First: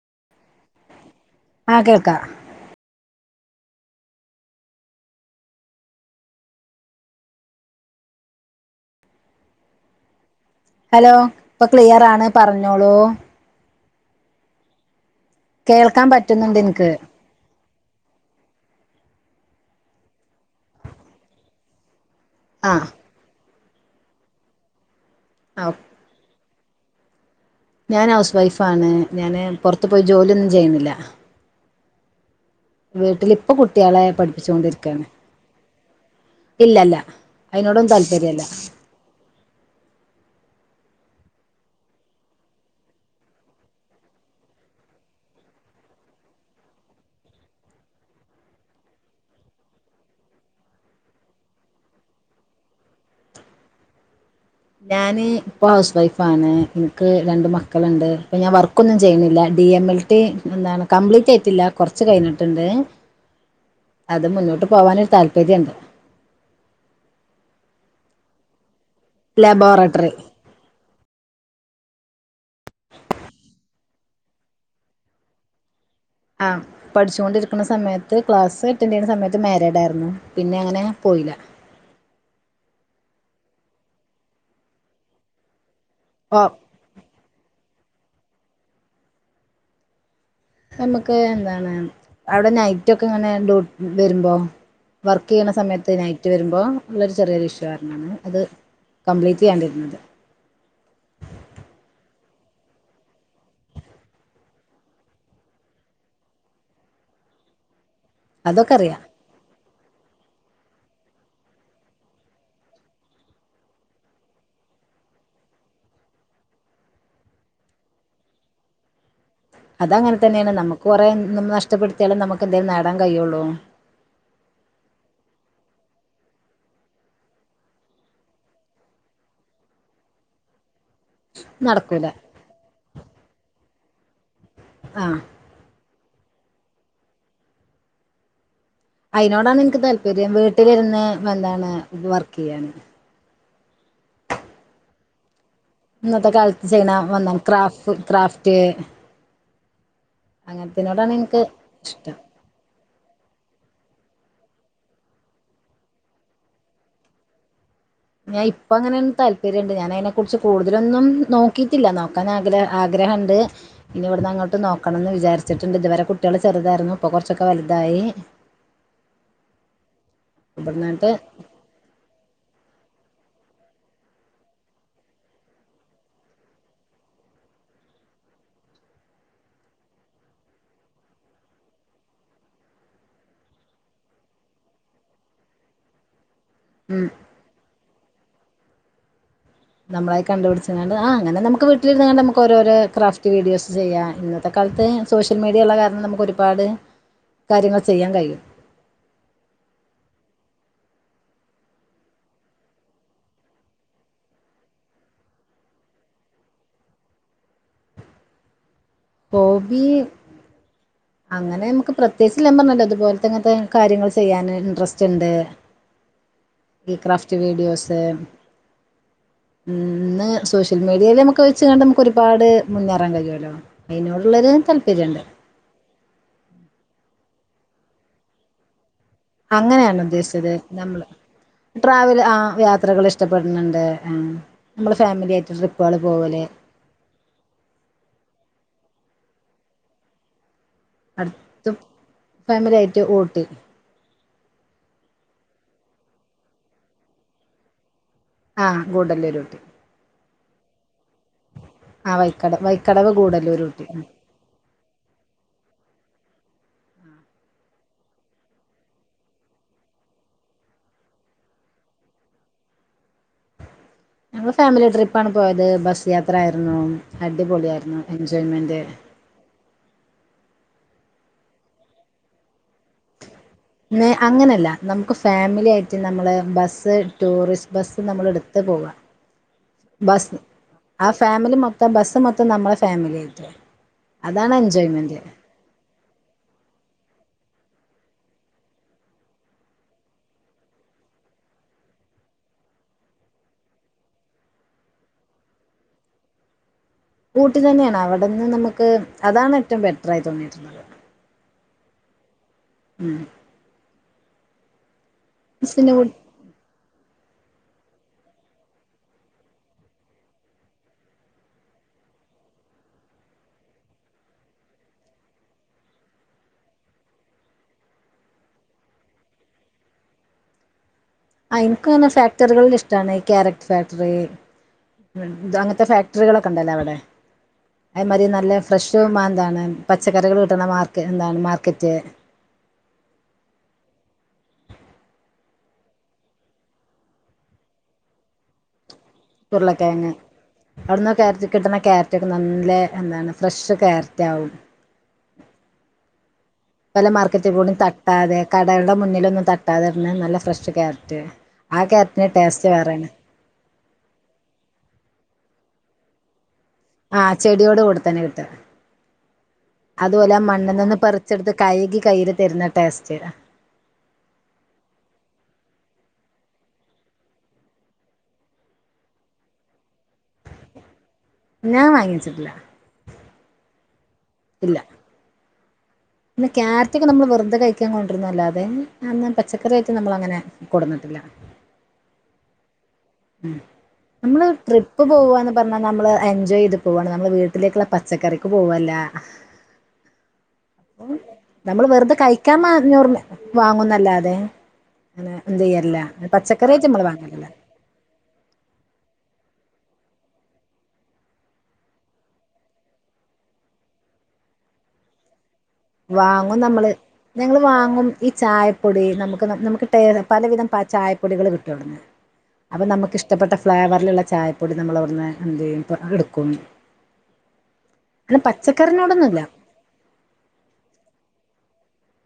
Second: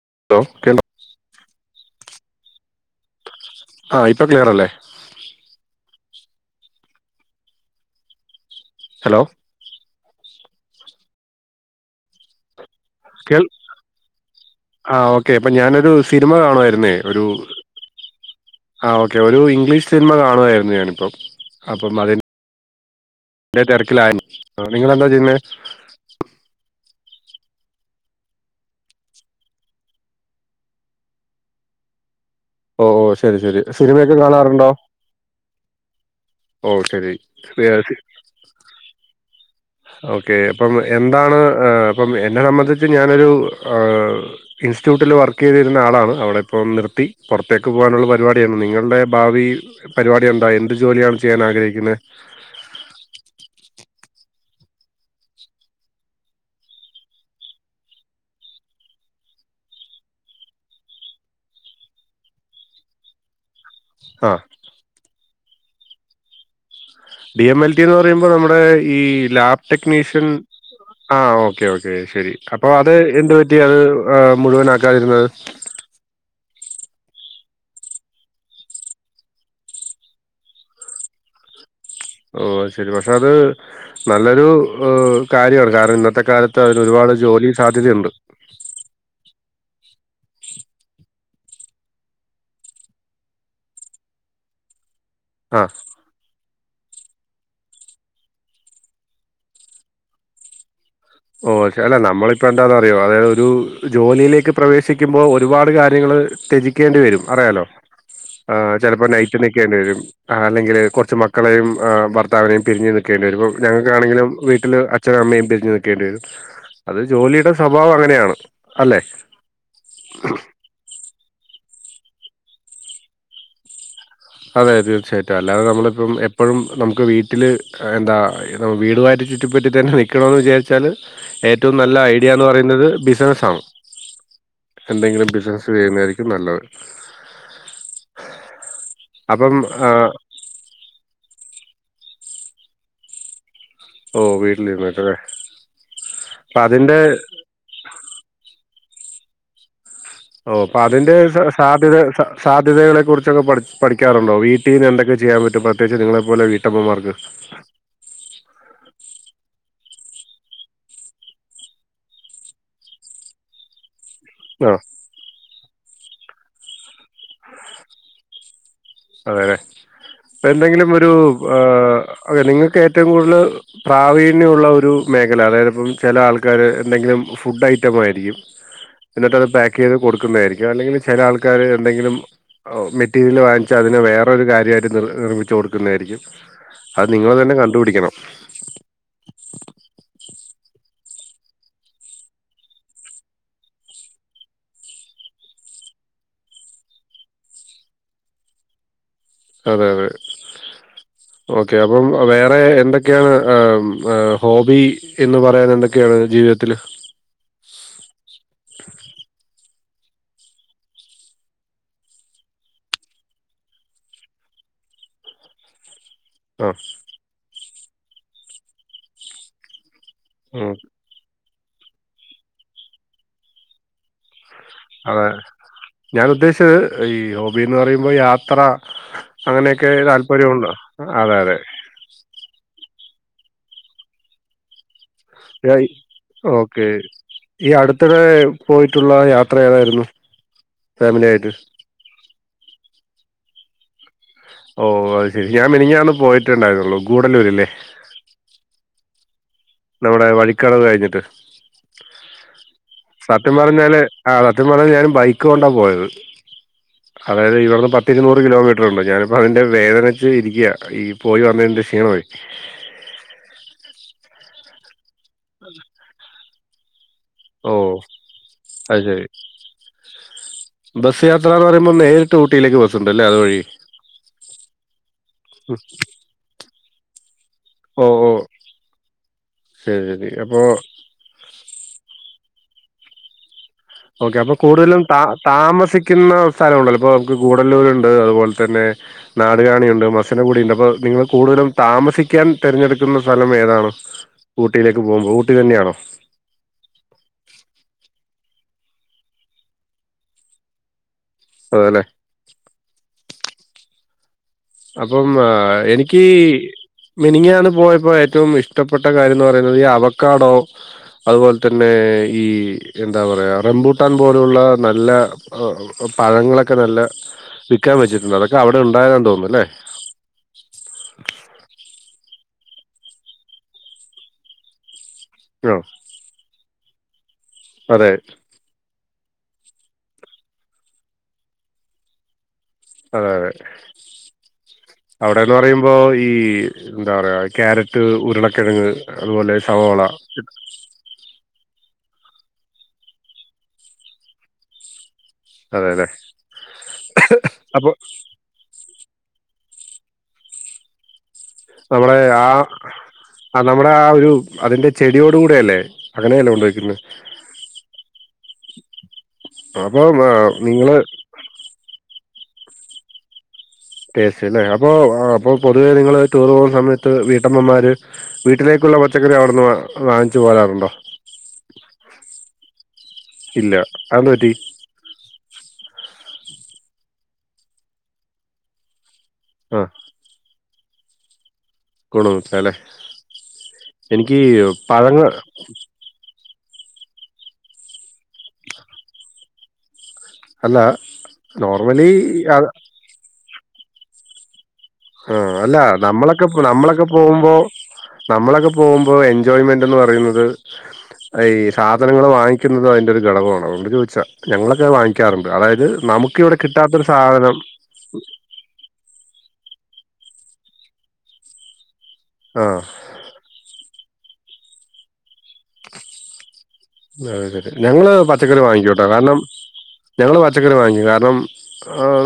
[unintelligible] ആ കേൾക്കാം ആ ഇപ്പൊ ക്ലിയർ അല്ലേ ഹലോ ഹലോ ഇപ്പൊ ക്ലിയർ ആണ് പറഞ്ഞ് ഞ്ഞോളൂ കേൾ ആ ഓക്ക് ഓക്കെ അപ്പൊ ഞാനൊരു സിനിമ പറ്റുന്നുണ്ട് എനിക്ക് കാണുവായിരുന്നേ ഒരു ആ ഓക്കെ ഒരു ഇംഗ്ലീഷ് സിനിമ കാണുവായിരുന്നു ഞാനിപ്പം അപ്പം അതി ആ എന്റെ തിരക്കിലായന്ന് ആ നിങ്ങളെന്താ ചെ പിന്നെ ഞാന് ഹൗസ് വൈഫ് ആണ് ഞാന് പുറത്തു പോയി ജോലിയൊന്നും ചെയ്യ്ന്നില്ല ഓ ഓ ശരി വീട്ടിലിപ്പൊ ശരി കുട്ടികളെ സിനിമയൊക്കെ കാണാറുണ്ടോ പഠിപ്പിച്ചോണ്ടിരിക്കയാണ് ഓ ഇല്ലല്ല ശരി അതിനോടൊന്നും താല്പര്യല്ല ഓക്കെ അപ്പം എന്താണ് അപ്പം എന്നെ സംബന്ധിച്ച് ഞാനൊരു ഇൻസ്റ്റിറ്റ്യൂട്ടിൽ വർക്ക് ചെയ്തിരുന്ന ആളാണ് അവിടെ ഇപ്പം നിർത്തി പുറത്തേക്ക് പോകാനുള്ള പരിപാടിയാണ് നിങ്ങളുടെ ഭാവി പരിപാടി എന്താ എന്ത് ജോലിയാണ് ചെയ്യാൻ ആഗ്രഹിക്കുന്നത് ഞാന് ഇപ്പൊ ഹൗസ് വൈഫാണ് ഇൻക്ക് രണ്ട് മക്കള്ണ്ട് ഇപ്പൊ ഞാൻ വർക്കൊന്നും ചെയ്യുന്നില്ല ഡി എം എൽ ടി എന്താണ് കംപ്ലീറ്റ് ആയിട്ടില്ല കൊറച്ച് കഴിഞ്ഞിട്ട്ണ്ട് അത് ആ മുന്നോട്ട് പോകാനൊരു താൽ പര്യണ്ട് ഡി എം എൽ ടി എന്ന് പറയുമ്പോ നമ്മുടെ ഈ ലാബ് ലബോറട്ടറി ടെക്നീഷ്യൻ ആ ഓ ഓക്കെ ഓക്കെ ശരി അപ്പൊ അത് എന്ത് പറ്റി അത് മുഴുവനാക്കാതിര്ന്നത് ആഹ് പഠിച്ചുൊണ്ടിരിക്കുന്ന സമയത്ത് ക്ലാസ് അറ്റൻഡ് ചെയ്യുന്ന സമയത്ത് മാരേഡ് ആയിരുന്നു പിന്നെ അങ്ങനെ പോയില്ല ഓ ശരി പക്ഷെ അത് നല്ലൊരു കാര്യണ് ക ഇന്നത്തെ ഓ കാലത്ത് അതിനോരുപാ ജോലി സാധ്യതയുണ്ട് നമുക്ക് എന്താണ് അവിടെ നൈറ്റ് ഒക്കെ ഇങ്ങനെ ഡ വരുമ്പോ വർക്ക് ചെയ്യണ ആ സമയത്ത് നൈറ്റ് വരുമ്പോ ഉള്ളൊരു ചെറിയൊരു ഇഷ്യൂ കാരണമാണ് അത് കംപ്ലീറ്റ് ചെയ്യാണ്ടിരുന്നത് ഓ അല്ല നമ്മളിപ്പോ എന്താന്ന് അറിയോ അതായത് ഒരു ജോലിയിലേക്ക് പ്രവേശിക്കുമ്പോ ഒരുപാട് കാര്യങ്ങൾ ത്യജിക്കേണ്ടി വരും അറിയാലോ ആ അതൊക്കെ അറിയാം ചിലപ്പോ നൈറ്റ് നിക്കേണ്ടി വരും അല്ലെങ്കിൽ കൊറച്ച് മക്കളെയും ഭർത്താവിനെയും പിരിഞ്ഞു നിക്കേണ്ടി വരും ഞങ്ങൾക്കാണെങ്കിലും വീട്ടില് അച്ഛനും അമ്മയും പിരിഞ്ഞു നി നിക്കേണ്ടി വരും അത് ജോലിയുടെ സ്വഭാവം അങ്ങനെയാണ് അല്ലെ അത് അങ്ങനെ തന്നെയാണ് നമുക്ക് കുറേ മം നഷ്ടപ്പെടുത്തിയാലും നമുക്ക് എന്തേലും നേടാൻ കഴിയുള്ളൂ അതെ തീർച്ചയായിട്ടും അല്ലാതെ നമ്മളിപ്പം എപ്പഴും നമുക്ക് വീട്ടില് എന്താ വീടും ആയിട്ട് ചുറ്റിപ്പറ്റി തന്നെ നിക്കണന്ന് വിചാരിച്ചാല് ഏറ്റവും നല്ല നടക്കൂല ഐഡിയാന്ന് പറയുന്നത് ബിസിനസ്സ് ആണ് ആ എന്തെങ്കിലും ബിസിനസ്സ് ചെയ്യുന്നതായിരിക്കും നല്ലത് അപ്പം അയിനോടാണ് എനിക്ക് ആഹ് താല്പര്യം വീട്ടിലിരുന്ന് നല്ലാണ് വർക്ക് ചെയ്യാൻ ഓ വീട്ടിലിരുന്നിട്ടല്ലേ ഇന്നത്തെ അപ്പൊ കാലത്ത് ചെയ്ണ അതിന്റെ വന്ന ക്രാഫ് ക്രാഫ്റ്റ് ഓ അപ്പൊ അങ്ങനത്തിനോടാണ് അതിന്റെ എനിക്ക് സാധ്യത ഇഷ്ടം സാധ്യതകളെ കുറിച്ചൊക്കെ പഠി പഠി ക്ക്യാറുണ്ടോ വീട്ടീന്ന് എന്തൊക്കെ ചെയ്യാൻ പറ്റും പ്രത്യേകിച്ച് നിങ്ങളെ പോലെ വീട്ടമ്മമാർക്ക് ഞാൻ ഇപ്പങ്ങനെയൊന്നും തല്പ പര്യണ്ട്‌ ഞാനയ്നെക്കുറിച്ച് കൂടുതലൊന്നും നോക്കീട്ടില്ല നോക്കാനാ ഗ്രഹ ആഗ്രഹണ്ട് ഇനി ഇവിടുന്ന് അങ്ങോട്ട് ആഹ് നോക്കണംന്ന് വിചാരി വച്ചിട്ടുണ്ടിതുവരെ കുട്ട്യേള് ചെറുതായിരുന്നു ഇപ്പൊ കൊർച്ചൊക്കെ വലുതായി അതെ പ്പെന്തെങ്കിലും ഇവിടന്നിട്ട് ഒരു ഏറ്റവും കൂടുതല് പ്രാവീണ്യ ഉള്ള ഒരു മേഖല അതായത് ഇപ്പം ചില ആൾക്കാര് എന്തെങ്കിലും ഫുഡ് ഐറ്റം ആയിരിക്കും പിന്നട്ട്ത് പാക്ക് ചെയ്ത് കൊടുക്കുന്നതായിരിക്കും അല്ലെങ്കില് ചെല ആൾക്കാര് എന്തെങ്കിലും മെറ്റീരിയൽ വാങ്ങ ച്ചാ അതിന് വേറൊരു കാര്യായിട്ട് നിർ നിർമ്മിച്ച് കൊടുക്കുന്നായിരിക്കും ഉം അത് നിങ്ങള് തന്നെ കണ്ട കണ്ടുപിടിക്കണം നമ്മളായി കണ്ടുപിടിച്ച്കാണ്ട് ആ അങ്ങനെ നമുക്ക് വീട്ടിലിരുന്നാണ്ട് നമുക്ക് ഓരോരോ ക്രാഫ്റ്റ് വീഡിയോസ് ചെയ്യാം ഇന്നത്തെ കാലത്ത് സോഷ്യൽ മീഡിയ ഉള്ള കാരണം നമുക്ക് ഒരുപാട് കാര്യങ്ങൾ ചെയ്യാൻ കഴിയും അതെ അതെ ഓക്കെ അപ്പം വേറെ എന്തൊക്കെയാണ് ഹോബി എന്ന് പറയാൻ എന്തൊക്കെയാണ് ജീവിതത്തില് ഹോബി അങ്ങനെ നമുക്ക് പ്രത്യേകിച്ച്ല്ലാം പറഞ്ഞല്ലോ അതുപോലത്തെ ഇങ്ങനത്തെ കാര്യങ്ങൾ ചെയ്യാന് ഇൻട്രസ്റ്റ് ഇണ്ട് ആ ഈ ക്രാഫ്റ്റ് വീഡിയോസ് തെ ഉം ഇന്ന് ഉം സോഷ്യൽ മീഡിയയില് മ ഒക്കെ വെച്ച്കാണ്ട് നമുക്ക് ഒരുപാട് മുന്നേറാൻ കഴിയുമല്ലോ അയിനോടുള്ളൊരു താല്പര്യണ്ട് അതെ ഞാൻ ഉദ്ദേശിച്ച ഈ ഹോബിന്ന് പറയുമ്പോ യാത്ര അങ്ങനെയൊക്കെ അങ്ങനെയാണ് ഉദ്ദേശിച്ചത് താല്പര്യമുണ്ടോ നമ്മള് അതെ അതെ ട്രാവൽ ആഹ് യാത്രകൾ ഇഷ് ഇഷ്ടപ്പെടുണ്ണ്ട് നമ്മള് ഫാമിലി ആയിട്ട് ട്രിപ്പുകൾ [unintelligible] പോവല് ഓക്കെ ഈ അടുത്തിടെ പോയിട്ടുള്ള യാത്ര ഏതായിരുന്നു? ഫാമിലി ആയിട്ട് അടുത്തും ഫാമിലി ആയിട്ട് ഊട്ടി ഓഹ് അത് ശെരി ഞാൻ മിനിഞ്ഞാന്ന് പോയിട്ടുണ്ടായിരുന്നുള്ളു ഗൂഡല്ലൂരില്ലേ ആഹ് ഗൂഡല്ലൂരോട്ടി ഇവിടെ വഴിക്കടവ് കഴിഞ്ഞ് ട്ട് ആ വൈക്കട വൈക്കടവ് സത്യം ഗൂഡല്ലൂര് ഊട്ടി പറഞ്ഞാല് ആ സത്യം പറഞ്ഞാ ഞാന് ബൈക്ക് കൊണ്ടാ പോയത്. അതായത് ഇവട്ന്ന് പത്തിരുനൂറ് കിലോമീറ്ററുണ്ട് ഞാനിപ്പോ അതിന്റെ വേദനച്ച് ഇരിക്ക്യാ ഈ പോയി വന്നതിന്റെ ക്ഷീണമേ ഞങ്ങൾ ഫാമിലി ട്രി [unintelligible] പോയത് ബസ് യാത്ര ആയ [unintelligible] ഓ അടിപൊളിയായിരുന്നു എൻജോയ്മെന്റ് അത് ശരി ബസ് യാത്രന്ന് പറയുമ്പോൾ നേരിട്ട് ഊട്ടിലേക്ക് ബസ്സണ്ടല്ലേ അതുവഴി [unintelligible] അങ്ങനെയല്ല നമുക്ക് ഫാമിലിയായിട്ട് നമ്മള് ബസ് [unintelligible] ടൂറിസ് ബസ് ഓ നമ്മൾ ഓ എടുത്ത് പോവാ ശരി ശരി ബസ് അപ്പോ ആ ഫാമിലി മൊത്തം ബസ് മൊ [unintelligible] നമ്മളെ ഫാമിലി ആയിട്ട [unintelligible] ഓക്കെ അപ്പൊ കൂടുതലും ത താമസിക്കുന്ന സ്ഥലം ഉണ്ടല്ലോ ഇപ്പൊ ക്ക് കൂടല്ലൂരുണ്ട് അതുപോലെ തന്നെ നാടുകാണിയുണ്ട് മസിനപൊടി ഉണ്ട് അപ്പൊ നിങ്ങൾ കൂടുതലും താമസിക്കാൻ തിരഞ്ഞെടുക്കുന്ന സ്ഥലം ഏതാണ ഊട്ടിയിലേക്ക് പോകുമ്പോ ഊട്ടി തന്നെയാണോ ഇന്ന് നമുക്ക് അതാണ് ഏറ്റവും ബെറ്റർായി തോന്നിയിട്ട്ള്ളത് അതലെ ഉം അപ്പം ആഹ് പിന്നെ എനിക്ക് മിനങ്ങാണ് പോയപ്പോ ഏറ്റവും ഇഷ്ടപ്പെട്ട കാര്യംന്ന് പറയുന്നത് ഈ അവക്കാടോ അതുപോലെ തന്നെ ഈ എന്താ പറയാ റംബൂട്ടാൻ പോലെയുള്ള നല്ല പഴങ്ങളൊക്കെ നല്ല വിൽക്കാൻ വച്ചിട്ടുണ്ട് അതൊക്കെ അവിടെ ഉണ്ടായിഡാണ് തോന്നുന്നു ല്ലേ ഫാക്ടറികളിള് ഇഷ്ടണ് ക്യാരറ്റ് ഫാക്ടറി തു ആ അങ്ങൻത്തെ ഫാക്ടറികളൊക്കെണ്ടല്ലോ അവിടെ അത് അതെ മതി നല്ല ഫ്രഷ് മ എന്താണ് പച്ചക്കറികൾ കിട്ടുന്ന മാർക്ക് എന്താണ് മാർക്കറ്റ് അതെ അതെ അവിടെന്ന് പറയുമ്പോ ഈ എന്താ പറയാ ക്യാരറ്റ്, ഉരുളക്കെഴങ്ങ് ഉരുളക്കെഴങ്ങ് അവിടുന്ന് ക്യാരറ്റ് കിട്ടണ ക്യാര റ്റൊക്കെ നല്ല എന്താണ് ഫ്രഷ് ക്യാരറ്റാവും അതേല്ലെ പല മാർക്കറ്റ്ക്കൂടി തട്ടാതെ കടയുടെ മുന്നിലൊന്നും ത ട്ടാതന്നെ നല്ല ഫ്രഷ് ക്യാരറ്റ് ആ നമ്മളെ ക്യാരറ്റിന്റെ ആ ടേസ്റ്റ് വേറെയാണ് നമ്മുടെ ആ ഒരു അതിന്റെ ചെ ടിയോടു കൂടെയല്ലേ അങ്ങെനാണ്ട് കൊണ്ടോയി ആ ചെടിയോട് കൂടത്തന്നെ കിട്ടാ അപ്പൊ അതു അല്ല മണ്ണ് നിങ്ങള് നിന്ന് പറിച്ചെടുത്ത് കഴ്കി കൈയില് തരുന്ന ടേസ്റ്റെയ്താ ടേസ്റ്റ്ല്ലേ അപ്പൊ ആ അപ്പൊ പൊതുവേ നിങ്ങള് ടൂറ് പോകുന്ന സമയത്ത് വീട്ടമ്മമാര് വീട്ടിലേക്കുള്ള പച്ചക്കറി അവിടുന്ന് വാ വാങ്ങിച്ചു പോരാറുണ്ടോ? ഞാൻ വാങ്ങിവെച്ച്ട്ടില്ല ഇല്ല അഹ് ന്തുപറ്റി പിന്നെ ക്യാരറ്റൊക്കെ നമ്മള് വെറുതെ കഴിക്കാൻ കൊണ്ടരുന്നല്ലാതെ ആ ന്നാല് ആ പച്ചക്കറിയായിട്ട് നമ്മളങ്ങനെ കൊടുന്നിട്ടില്ല കൊട്ന്നുച്ചാല്ലേ ഉം നമ്മള് ട്രിപ്പ് പഴങ്ങൾ പോവന്ന് പറഞ്ഞാൽ നമ്മള് എൻജോയ് ചെയ് പോവാണ് നമ്മൾ വീട്ടിലേക്കുള്ള പച്ചക്കറിക്ക് പോവല്ല അല്ല അപ്പം നമ്മള് നോർമലി വെറുതെ കഴിക്കാൻ അത് മാറിഞ്ഞോർഞ്ഞ വാങ്ങുന്നല്ലാതെ ആഹ് എന്ത് അല്ല ചെയ്യല്ല നമ്മളൊക്കെ പച്ചക്കറിയായിട്ട് നമ്മള് നമ്മളൊക്കെ വാങ്ങലില്ല പോവുമ്പോ നമ്മളൊക്കെ പോകുമ്പോ എൻ ജോയ്മെന്റ് എന്ന് പറയുന്നത് ആ ഈ സാധനങ്ങൾ വാങ്ങിക്കുന്നതും അയ്ന്റെ ഒരു ഘടകമാണ് അതോണ്ട് ചോദിച്ചാ ഞങ്ങളൊക്കെ വാങ്ങിക്കാറു വാങ്ങും നമ്മള് ഞങ്ങള് വാങ്ങും ഈ ചായപ്പൊടി നമു [unintelligible] നമുക്ക് ട്ടെ പലവിധം പ ചായപ്പൊടികള് കിട്ടൊവ്ട്ന്ന് ആ അപ്പം നമുക്കിഷ്ടപ്പെട്ട ഫ്ലേവർ ല്ള്ള ചായപ്പൊടി നമ്മളവ്ട്ന്ന് എന്തെയ്യും എട്ക്കും [unintelligible] ഞങ്ങള് പച്ചക്കറി വാങ്ങിക്കൂട്ടോ കാരണം പച്ചക്കറിനോടൊന്നുമില്ല ഞങ്ങള് പച്ചക്കറി വാങ്ങിക്കും കാരണം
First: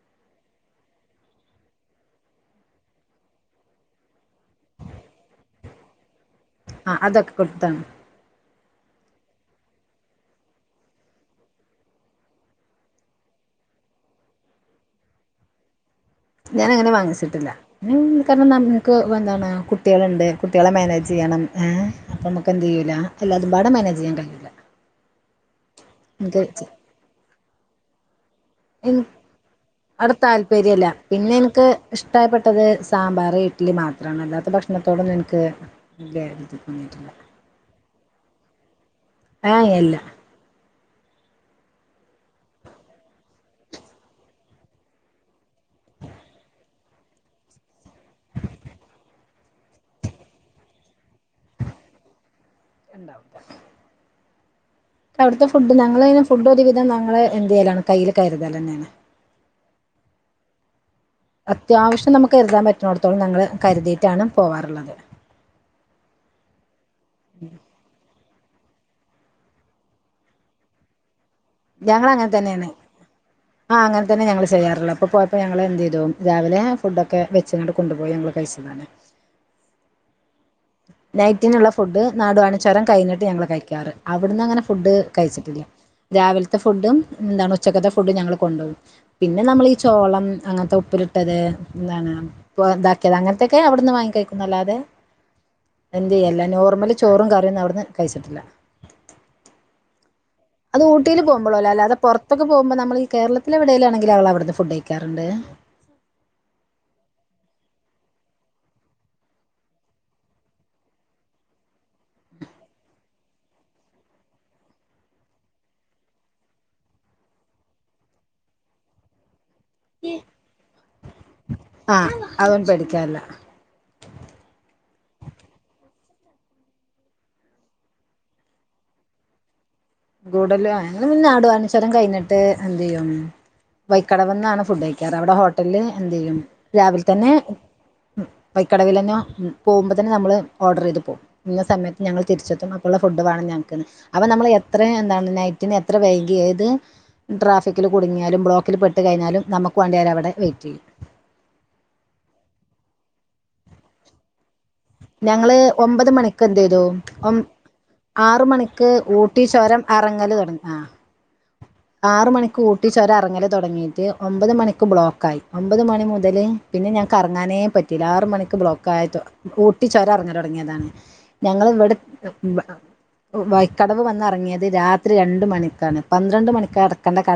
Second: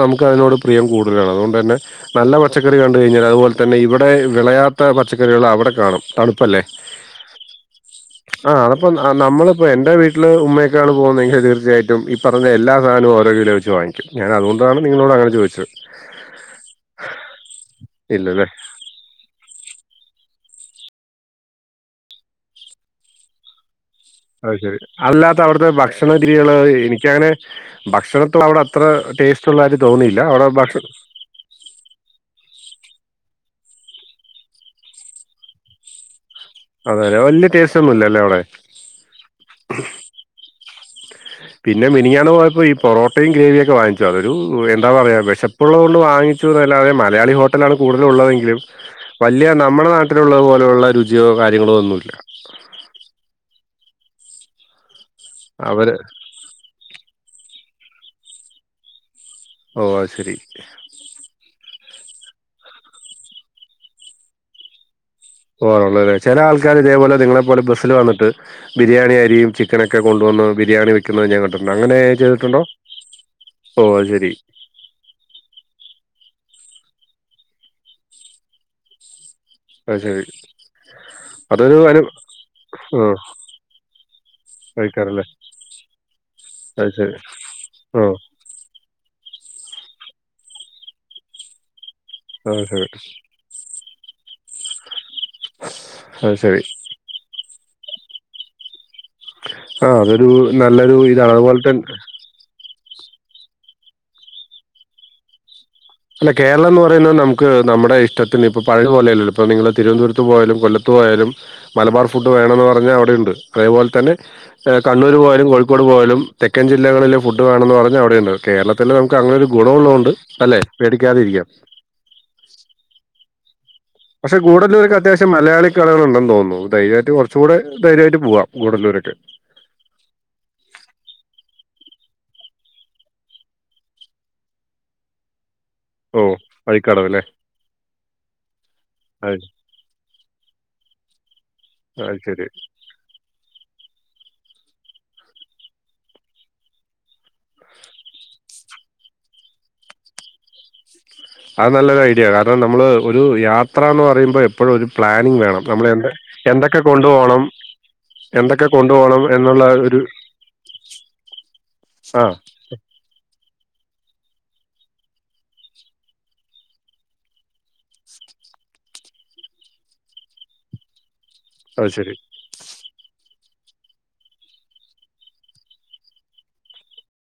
നമുക്കതിനോട് പ്രിയം കൂടുതലാണ് അതുകൊണ്ട് തന്നെ നല്ല പച്ചക്കറി കണ്ട് കഴിഞ്ഞാൽ അതുപോലെ തന്നെ ഇവിടെ വിളയാത്ത പച്ചക്കറികൾ അവിടെ കാണും തണു ആഹ് അതൊക്കെ കൊട്ത്താണ് ആ അപ്പം അ നമ്മള് പ്പോ എന്റെ വീട്ടില് ഉമ്മ ഒക്കാണ് പോകുന്നതെങ്കി തീർച്ചായിട്ടും ഈ പറഞ്ഞ എല്ലാ സാനവും ഓരോ കിലോ വെച്ച് വാങ്ങിക്കും ഞാൻ അതുകൊണ്ടാണ് നിങ്ങളോട് അങ്ങനെ ചോദിച്ചത് ഞാന് അങ്ങനെ വാങ്ങിച്ചിട്ടില്ല ഇല്ലല്ലേ കാരണം നമുക്ക് വെന്താണ് കുട്ടികള്ണ്ട് കുട്ട്യാളെ മാനേജെയ്യണം അപ്പം നമുക്കെന്തെയ്യൂല എല്ലാതുംപാടെ മാനേ അഹ്ശരി അല്ലാത്തവ്ടുത്തെ ഭക്ഷണ രീതികള് എനിക്കങ്ങനെ ഭക്ഷണം ളവ്ടത്ര എനിക്ക് ടേസ്റ്റുള്ളാതിരി തോന്നിയില്ല അവിടെ ഭക്ഷ ഇത്തത് സാമ്പാർ ഇഡലി മാത്രമാണ് അല്ലാത്ത ഭക്ഷണത്തോടൊന്നും എനിക്ക് ഇല്ലായിും അതെ വലിയ ടെസ്റ്റ്‌ ഒന്നുമല്ലോ അല്ല അവിടെ ആഹ അല്ല പിന്നെ മിനഞ്ഞാണ് പോയപ്പോ ഈ പൊറോട്ടയും ഗ്രേവിയൊക്കെ വാങ്ങിച്ചു അതൊരു എന്താ പറയാ വിശപ്പുള്ളത് കൊണ്ട് വാങ്ങിച്ചുല്ലാതെ മലയാളി ഹോട്ടലാണ് കൂടുതലും ഉള്ളതെങ്കിലും വലിയ നമ്മുടെ നാട്ടിലുള്ളത് പോലെയുള്ള രുചിയോ കാര്യങ്ങളോ ഒന്നുമല്ല ഉണ്ടാവും അവിടുത്തെ ഫുഡ് അവര് ഞങ്ങള ഫുഡ് ഒരുവിധം ങ്ങളെ എന്തലാണ് കയ്യിൽ കരുതലന്നെയാണ് ഓ അത് ശരി അത്യാവശ്യം നമുക്ക് കരുതാൻ പറ്റണിടത്തോളം ങ്ങൾ കരുതിയിട്ടാണ് പോവാാറുള്ളത് പോഓണേ ചില ആൾക്കാർ ഇതേപോലെ നിങ്ങളെ പോലെ ബസ്സിൽ വന്നിട്ട് ബിരിയാണി അരിയും ചിക്കനൊക്കെ കൊണ്ടുവന്ന് ബിരിയാണി വ ഞങ്ങ അങ്ങനെ തന്നെയാണ് ആഹ ഓ അങ്ങനെ അത് തന്നെ ശരി ഞങ്ങൾ ചെയ്യാറുള്ളൂ അപ്പൊ പോയപ്പോ ഞങ്ങള് എന്ത് ചെയ്തുവും രാവിലെ ഫുഡ് ഒക്കെ വെച്ച്ട്ട് കൊണ്ടുപോയി ഞങ്ങൾ കഴിച്ചതാണ് അ ശരി നൈറ്റിനുള്ള അതൊരു ഫുഡ് അനു നാടുവാണിച്ചോരം ആ കഴിഞ്ഞിട്ട് ഞങ്ങള് കഴിക്കാറ് അവിടുന്ന് അങ്ങനെ ഫുഡ് കഴിക്കാറല്ലേ കഴിച്ചിട്ടില്ല രാവിലത്തെ അത് ഫുഡും ശരി എന്താണ് ഉച്ചക്കത്തെ ആ ഫുഡും ഞങ്ങള് കൊണ്ടോ യി പിന്നെ നമ്മളി ഈ ചോളം അങ്ങനത്തെ ഉപ്പില ഇട്ടത് എന്താണ് അത് ശരി ഇതാക്കിയത് അങ്ങനത്തെക്കെ അവിടുന്ന് വാങ്ങി കേൾക്കുന്നല്ലാതെ എന്ത് അത് ചെയ്യല്ല ശരി നോർമല് ചോറും കറിയും അവിട ന്ന് കയി ച്ചിട്ടില്ല ആഹ് അതൊരു നല്ലൊരു ഊട്ടിയിൽ ഇതാണ് അതുപോലെ തന്നെ കേരളത്തിലെഎവിടെലും മാണെങ്കിൽ അവൾ അവിടുന്ന് ഫുഡ് കഴിക്കാറുണ്ട് അല്ല കേരളം എന്ന് പറയുന്നത് നമുക്ക് നമ്മുടെ ഇഷ്ടത്തിന് ഇപ്പ പഴയ പോലെയല്ല ല്ലോ ഇപ്പോൾ നിങ്ങള് തിരുവനന്തപുരത്ത് പോയാലും കൊല്ലത്ത് പോയാലും മബാർ ഫുഡ് വേണം എന്ന് പറഞ്ഞാൽ അവിടെ ഉണ്ട് അതേപോലെ തന്നെ കണ്ണൂർ പോയാല കോഴിക്കോട് പോയാലും തെക്കൻ ജില്ലകളിലെ ഫുഡ് വേണമന്ന് പറഞ്ഞാൽ അവിടെയ ഉണ്ട് കേരളത്തില് നമുക്ക് അങ്ങനെ രു ഗുണമുള്ളോണ്ട് അല്ലേ ആഹ് അവൻ പടിക്കാല്ല പക്ഷെ ഗൂഡ ല്ലൂർക്കെ അത്യാവശ്യം മലയാളി കൾ ഉണ്ടെന്ന് തോന്നുന്നു ധൈര്യമായിട്ട് കുറച്ചുകൂടെ ധൈര്യമായിട്ട് പോകാം ഗൂഡല്ലൂർക്ക് ഗൂഡല്ലൂ ഞങ്ങൾ പിന്നെ നാടുകാണി ചുരം കഴിഞ്ഞിട്ട് എന്റെയും വൈക്കടവ് എന്നാണ് ഫുഡ് കഴിക്കാറ് ഹോ എല്ലേ എന്ത് ഓ ചെയ്യും വഴിക്കടവല്ലേ രാവിലെത്തന്നെ വൈക്കടവിൽ എന്നെ അത് പോ തന്നെ നമ്മള് ഓർഡർ ചെയ്തു പോകും ഇന്ന സമയത്ത് അത് ഞങ്ങൾ ശരി തിരിച്ചെത്തുംഅപ്പം ളെ ഫുഡ് വേണം ഞങ്ങൾക്ക്അപ്പം നമ്മള് എ എത്രയെന്താ നെറ്റിനെ എത്ര വൈകി ഏത് ട്രാഫിക്കില് കുടുങ്ങിയാലും ബ്ലോക്കിൽ പെട്ട് കഴിഞ്ഞാലും നമുക്ക് വേണ്ടി അവരെ അവിടെ വെയിറ്റ് ചെയ്യും അത് നല്ലൊരു ഐഡിയ ആണ് അത് നമ്മള് ഒരു യാത്ര പറയുമ്പഎ ഞങ്ങളെ ഒബാത് മണിക്ക് എന്ത് എന്തൊക്കെ ചെയ്തു? കൊണ്ടുപോകണം ആറ് എന്തൊക്കെ മണിക്ക് കൊണ്ടുപോകണം ഊട്ടി എന്നുള്ള ചുരം ഒരു കറങ്ങൽ തുടങ്ങി ആ അ [inaudible] [inaudible] [inaudible] അത് ശരി വൈക്കടവ് വന്നിറങ്ങിയത് രാത്രി രണ്ട് മണിക്കാണ് പന്ത്രണ്ട് മണി കിടക്കണ്ട കിട-